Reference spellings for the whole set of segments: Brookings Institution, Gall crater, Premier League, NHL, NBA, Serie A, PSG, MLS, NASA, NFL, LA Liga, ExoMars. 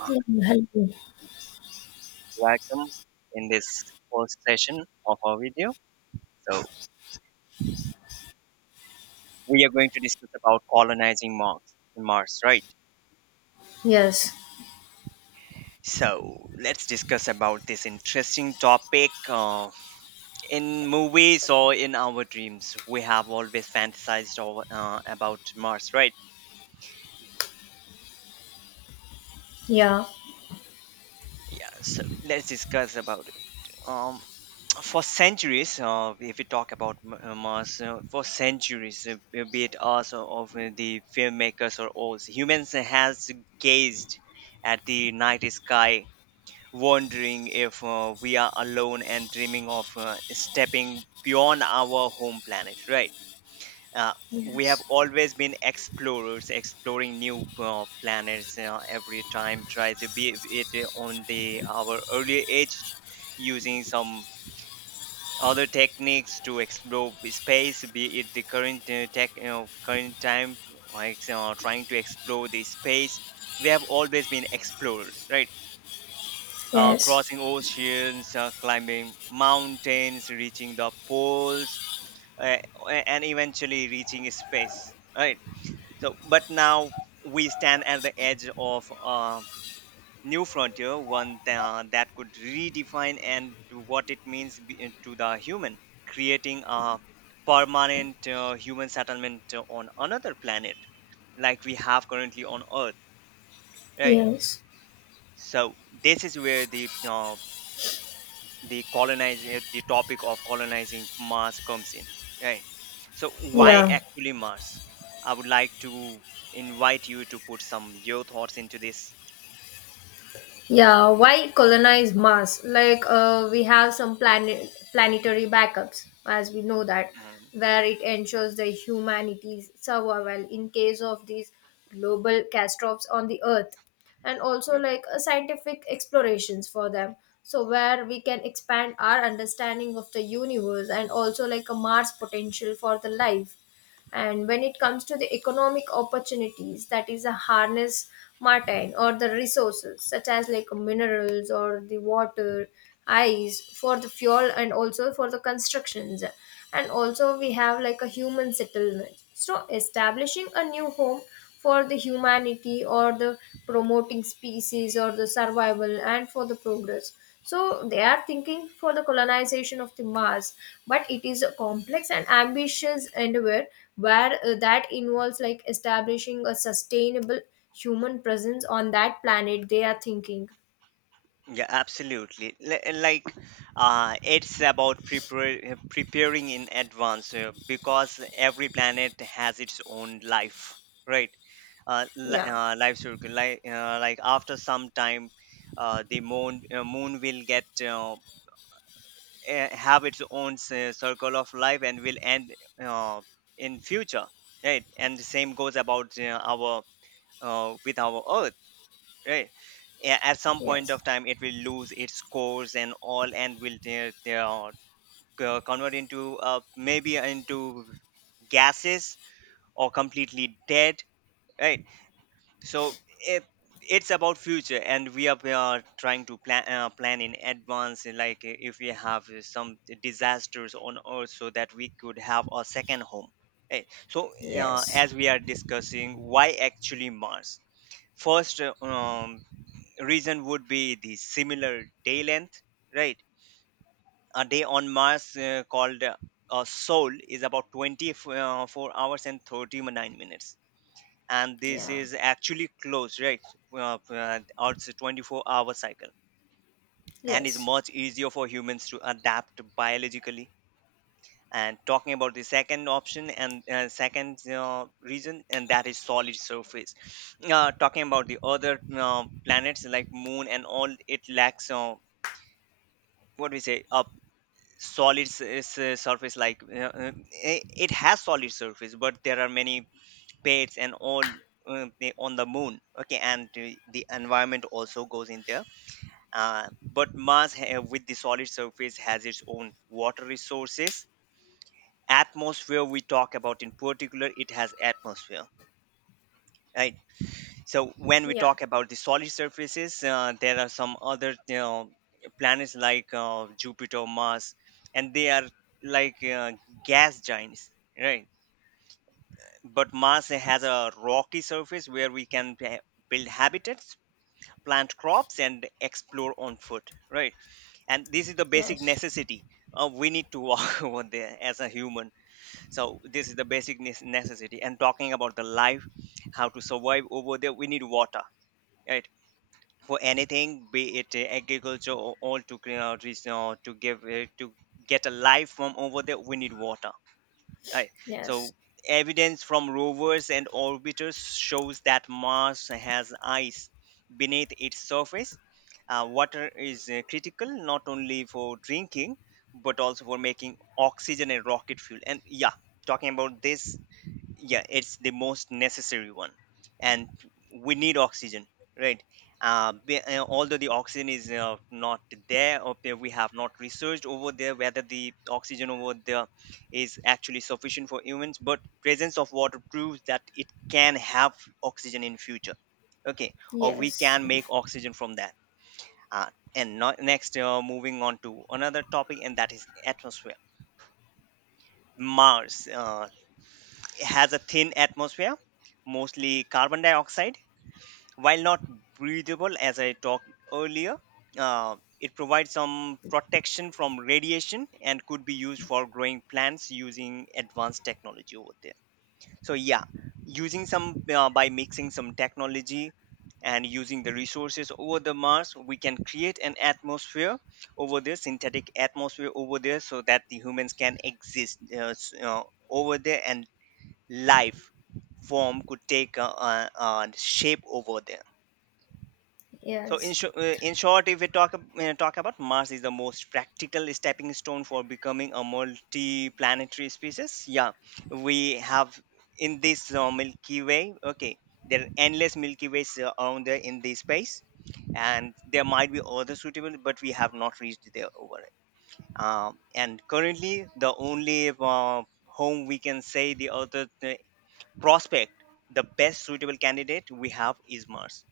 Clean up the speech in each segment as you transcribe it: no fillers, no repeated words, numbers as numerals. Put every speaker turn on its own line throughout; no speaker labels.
Uh,
Yeah, hello.
Welcome in this first session of our video. So we are going to discuss about colonizing Mars, Mars, right?
Yes.
So let's discuss about this interesting topic. In movies or in our dreams, we have always fantasized over, about Mars, right?
Yeah.
Yeah. So let's discuss about it. Um, for centuries, if we talk about Mars, for centuries, be it us or for the filmmakers or others, humans has gazed at the night sky, wondering if we are alone and dreaming of stepping beyond our home planet. Right? Uh, we have
Yes.
always been explorers, exploring new planets every time. Try to be it on the our early age, using some other techniques to explore space, be it the current tech, current time, like trying to explore the space. We have always been explorers, right?
Yes.
Crossing oceans, climbing mountains, reaching the poles, uh, and eventually reaching space, right? So but now we stand at the edge of new frontier, one that could redefine and to what it means to the human, creating a permanent human settlement on another planet like we have currently on Earth, right?
Yes.
So this is where the colonizing the topic of colonizing Mars comes in, right? So why
Yeah.
actually Mars? I would like to invite you to put some your thoughts into this.
Yeah. Why colonize Mars? Like, we have some planetary backups, as we know that,
Mm,
where it ensures the humanity's survival in case of these global catastrophes on the Earth, and also like scientific explorations for them. So where we can expand our understanding of the universe, and also like a Mars potential for the life. And when it comes to the economic opportunities, that is a harness martine or the resources such as like minerals or the water, ice for the fuel and also for the constructions. And also we have like a human settlement. So establishing a new home for the humanity or the promoting species or the survival and for the progress, so they are thinking for the colonization of the mars, but it is a complex and ambitious endeavor where that involves like establishing a sustainable human presence on that planet they are thinking.
Yeah, absolutely. Like, it's about preparing in advance because every planet has its own life, right?
Yeah.
Life circle. Like after some time, the moon moon will get have its own circle of life and will end uh, in future, right? And the same goes about our with our Earth, right? At some point
Yes.
of time it will lose its cores and all, and will they are convert into maybe into gases or completely dead, right? So it, it's about future and we are trying to plan plan in advance, and like if we have some disasters on earth, so that we could have a second home, right? So
Yes.
as we are discussing why actually mars, first reason would be the similar day length, right? A day on Mars called a Sol is about 24 hours and 39 minutes. And this
Yeah.
is actually close, right? Earth's 24 hour cycle, and is
Yes.
much easier for humans to adapt biologically. And talking about the second option and second reason, and that is solid surface. Talking about the other planets like moon and all, it lacks what we say a solid surface, like i- it has solid surface but there are many plates and all, on the moon, okay, and the environment also goes in there. uh, but mars with the solid surface has its own water resources. Atmosphere, we talk about in particular, it has atmosphere, right? So when we
Yeah.
talk about the solid surfaces, there are some other you know planets like jupiter, mars, and they are like gas giants, right? But mars has a rocky surface where we can build habitats, plant crops and explore on foot, right? And this is the basic
Yes.
necessity. We need to walk over there as a human. So this is the basic necessity. And talking about the life, how to survive over there, we need water, right? For anything, be it agriculture or all to clean out this, to get a life from over there, we need water. Right.
Yes.
So evidence from rovers and orbiters shows that Mars has ice beneath its surface. Water is critical not only for drinking but also for making oxygen and rocket fuel. And yeah, talking about this, yeah, it's the most necessary one. And we need oxygen, right? Although the oxygen is not there or there, we have not researched over there whether the oxygen over there is actually sufficient for humans, but presence of water proves that it can have oxygen in future, okay, or we
Yes.
can make
Yes.
oxygen from that. Uh, and not, next Moving on to another topic, and that is atmosphere. Mars has a thin atmosphere, mostly carbon dioxide. While not breathable, as I talked earlier, it provides some protection from radiation and could be used for growing plants using advanced technology over there. So, yeah, using some by mixing some technology and using the resources over the Mars, we can create an atmosphere over there, synthetic atmosphere over there, so that the humans can exist over there and life form could take shape over there. So
Yes.
in short, if we talk about, Mars is the most practical stepping stone for becoming a multi-planetary species. Yeah, we have in this Milky Way. Okay, there are endless Milky Ways around there in this space, and there might be other suitable, but we have not reached there over it. And currently, the only home we can say, the other prospect, the best suitable candidate we have is mars.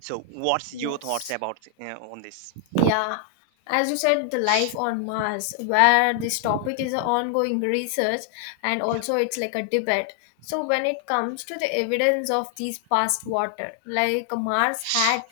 So what's your thoughts
Yes.
about on this?
Yeah, as you said, the life on Mars, where this topic is an ongoing research and also it's like a debate. So, when it comes to the evidence of these past water, like Mars had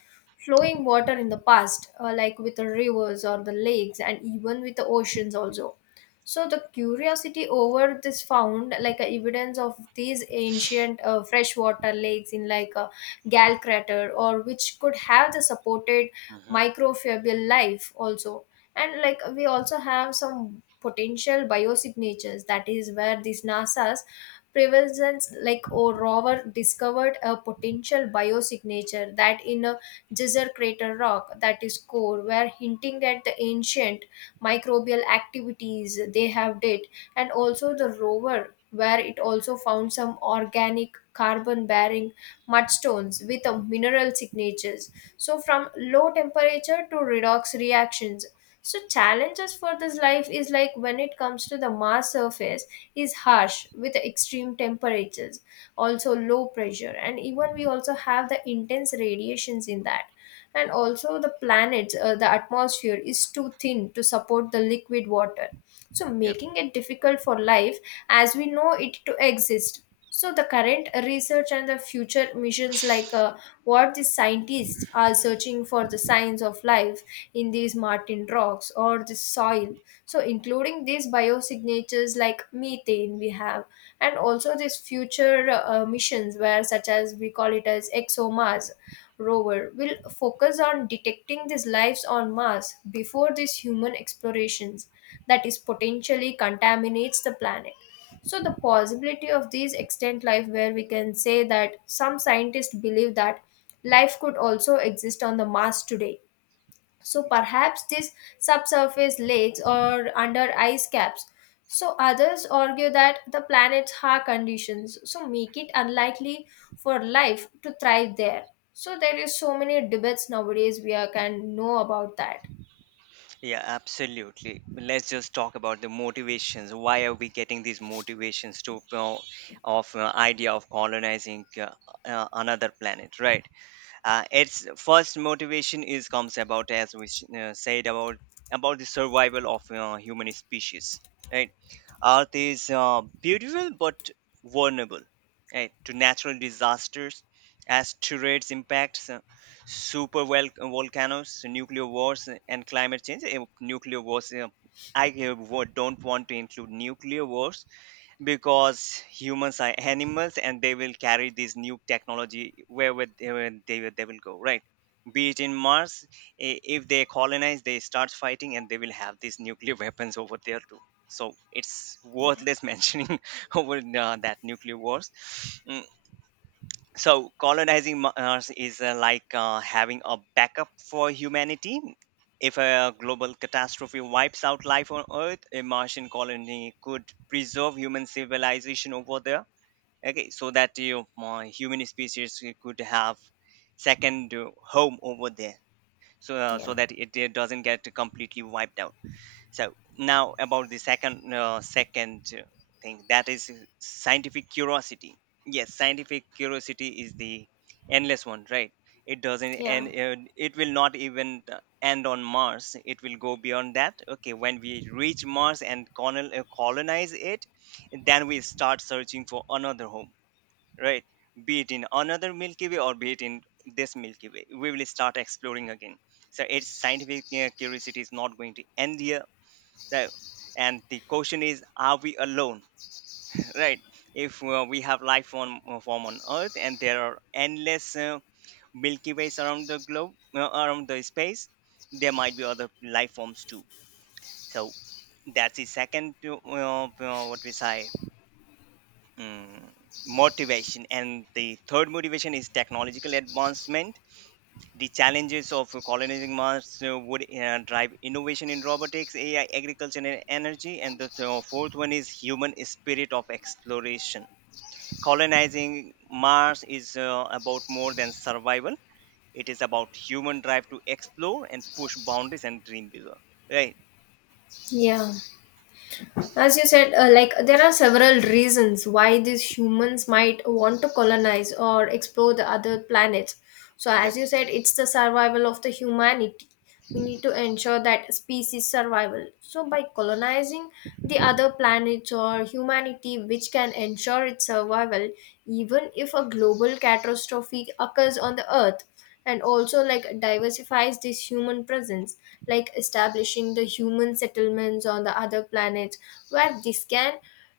flowing water in the past, like with the rivers or the lakes, and even with the oceans also. So, the curiosity over this found like a evidence of these ancient freshwater lakes in like a Gall crater, or which could have the supported
hmm
microfibril life also. And like we also have some potential biosignatures, that is where these NASA's prevalence like or rover discovered a potential biosignature that in a geyser crater rock that is core were hinting at the ancient microbial activities they have did. And also the rover where it also found some organic carbon bearing mudstones with a mineral signatures, so, from low temperature to redox reactions. So, challenges for this life is like when it comes to the Mars surface is harsh with extreme temperatures, also low pressure, and even we also have the intense radiations in that. And also the planets, the atmosphere is too thin to support the liquid water, so
Yep.
making it difficult for life as we know it to exist. So the current research and the future missions, like what the scientists are searching for the signs of life in these martin rocks or the soil, so including these biosignatures like methane we have. And also these future missions where such as we call it as exomars rover will focus on detecting these lives on Mars before these human explorations that is potentially contaminates the planet. So the possibility of these extant life, where we can say that some scientists believe that life could also exist on the Mars today, so
Yep.
perhaps these subsurface lakes or under ice caps. So others argue that the planet's harsh conditions so make it unlikely for life to thrive there. So there is so many debates nowadays we are, can know about that.
Yeah, absolutely. Let's just talk about the motivations. Why are we getting these motivations to of idea of colonizing another planet, right? Its first motivation is comes about as we said about the survival of human species, right? Earth is beautiful but vulnerable, right, to natural disasters, asteroids impacts, volcanoes, nuclear wars, and climate change. Nuclear wars I wo- Don't want to include nuclear wars because humans are animals and they will carry this new technology wherever they will go, right? Be it in mars, if they colonize, they start fighting and they will have these nuclear weapons over there too. So it's
Yeah,
worthless mentioning over that nuclear wars. Mm, so colonizing mars is like having a backup for humanity. If a global catastrophe wipes out life on earth, a martian colony could preserve human civilization over there, okay, so that you human species could have second home over there, so so
yeah,
that doesn't get completely wiped out. So now about the second thing, that is scientific curiosity. Yes, scientific curiosity is the endless one, right? It doesn't, and
yeah,
it will not even end on Mars. It will go beyond that. Okay, when we reach Mars and colonize it, then we start searching for another home, right? Be it in another Milky Way or be it in this Milky Way, we will start exploring again. So its scientific curiosity is not going to end here. Right. And the question is, are we alone? Right. If we have life on form on Earth, and there are endless Milky Ways around the globe, around the space, there might be other life forms too. So that's the second, what we say, mm motivation. And the third motivation is technological advancement. The challenges of colonizing Mars would drive innovation in robotics, AI, agriculture, and energy. And the fourth one is human spirit of exploration. Colonizing Mars is about more than survival. It is about human drive to explore and push boundaries and dream bigger. Right?
yeah. As you said, like there are several reasons why these humans might want to colonize or explore the other planets. So,
Yep.
as you said, it's the survival of the humanity. We need to ensure that species survival. So, by colonizing the other planets or humanity, which can ensure its survival, even if a global catastrophe occurs on the Earth. And also like diversifies this human presence, like establishing the human settlements on the other planets, where this can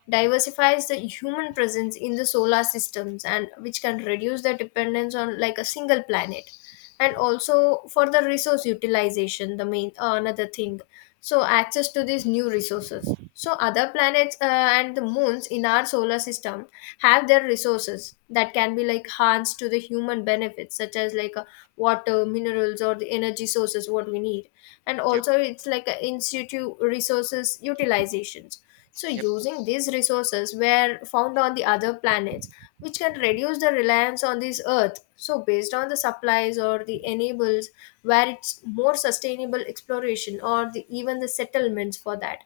diversifies the human presence in the solar systems and which can reduce the dependence on like a single planet. And also for the resource utilization, the main another thing, so access to these new resources, so other planets and the moons in our solar system have their resources that can be like harnessed to the human benefits, such as like water minerals or the energy sources what we need. And
Yep.
also it's like a institute resources utilizations, so
Yep.
using these resources were found on the other planets, which can reduce the reliance on this earth. So, based on the supplies or the enables, where it's more sustainable exploration or the, even the settlements for that.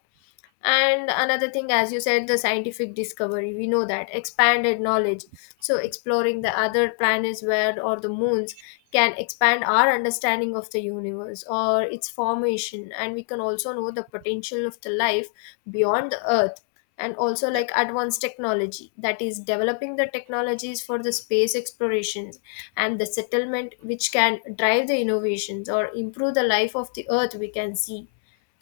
And another thing, as you said, the scientific discovery, we know that expanded knowledge, so exploring the other planets where or the moons can expand our understanding of the universe or its formation, and we can also know the potential of the life beyond the earth. And also
Yep.
like advanced technology, that is developing the technologies for the space explorations and the settlement, which can drive the innovations or improve the life of the earth we can see.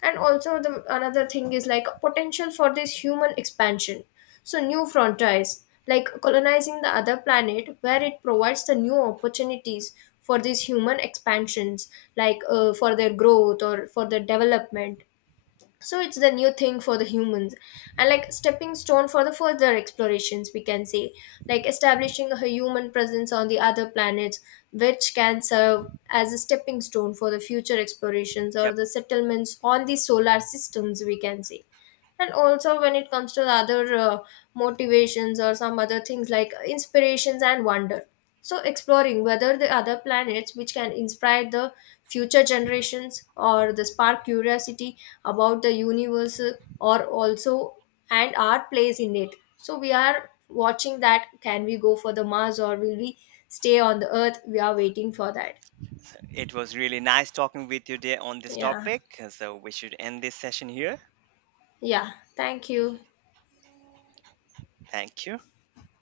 And also the another thing is like potential for this human expansion, so new frontiers like colonizing the other planet, where it provides the new opportunities for these human expansions, like for their growth or for their development. So it's the new thing for the humans, and like stepping stone for the further explorations we can say, like establishing a human presence on the other planets, which can serve as a stepping stone for the future explorations or
Yep.
the settlements on the solar systems we can say. And also when it comes to the other motivations or some other things, like inspirations and wonder, so exploring whether the other planets which can inspire the future generations or the spark curiosity about the universe, or also, and our place in it, so we are watching that can we go for the mars or will we stay on the earth, we are waiting for that.
So it was really nice talking with you there on this
Yeah.
topic. So we should end this session here.
Yeah, thank you.
Thank you.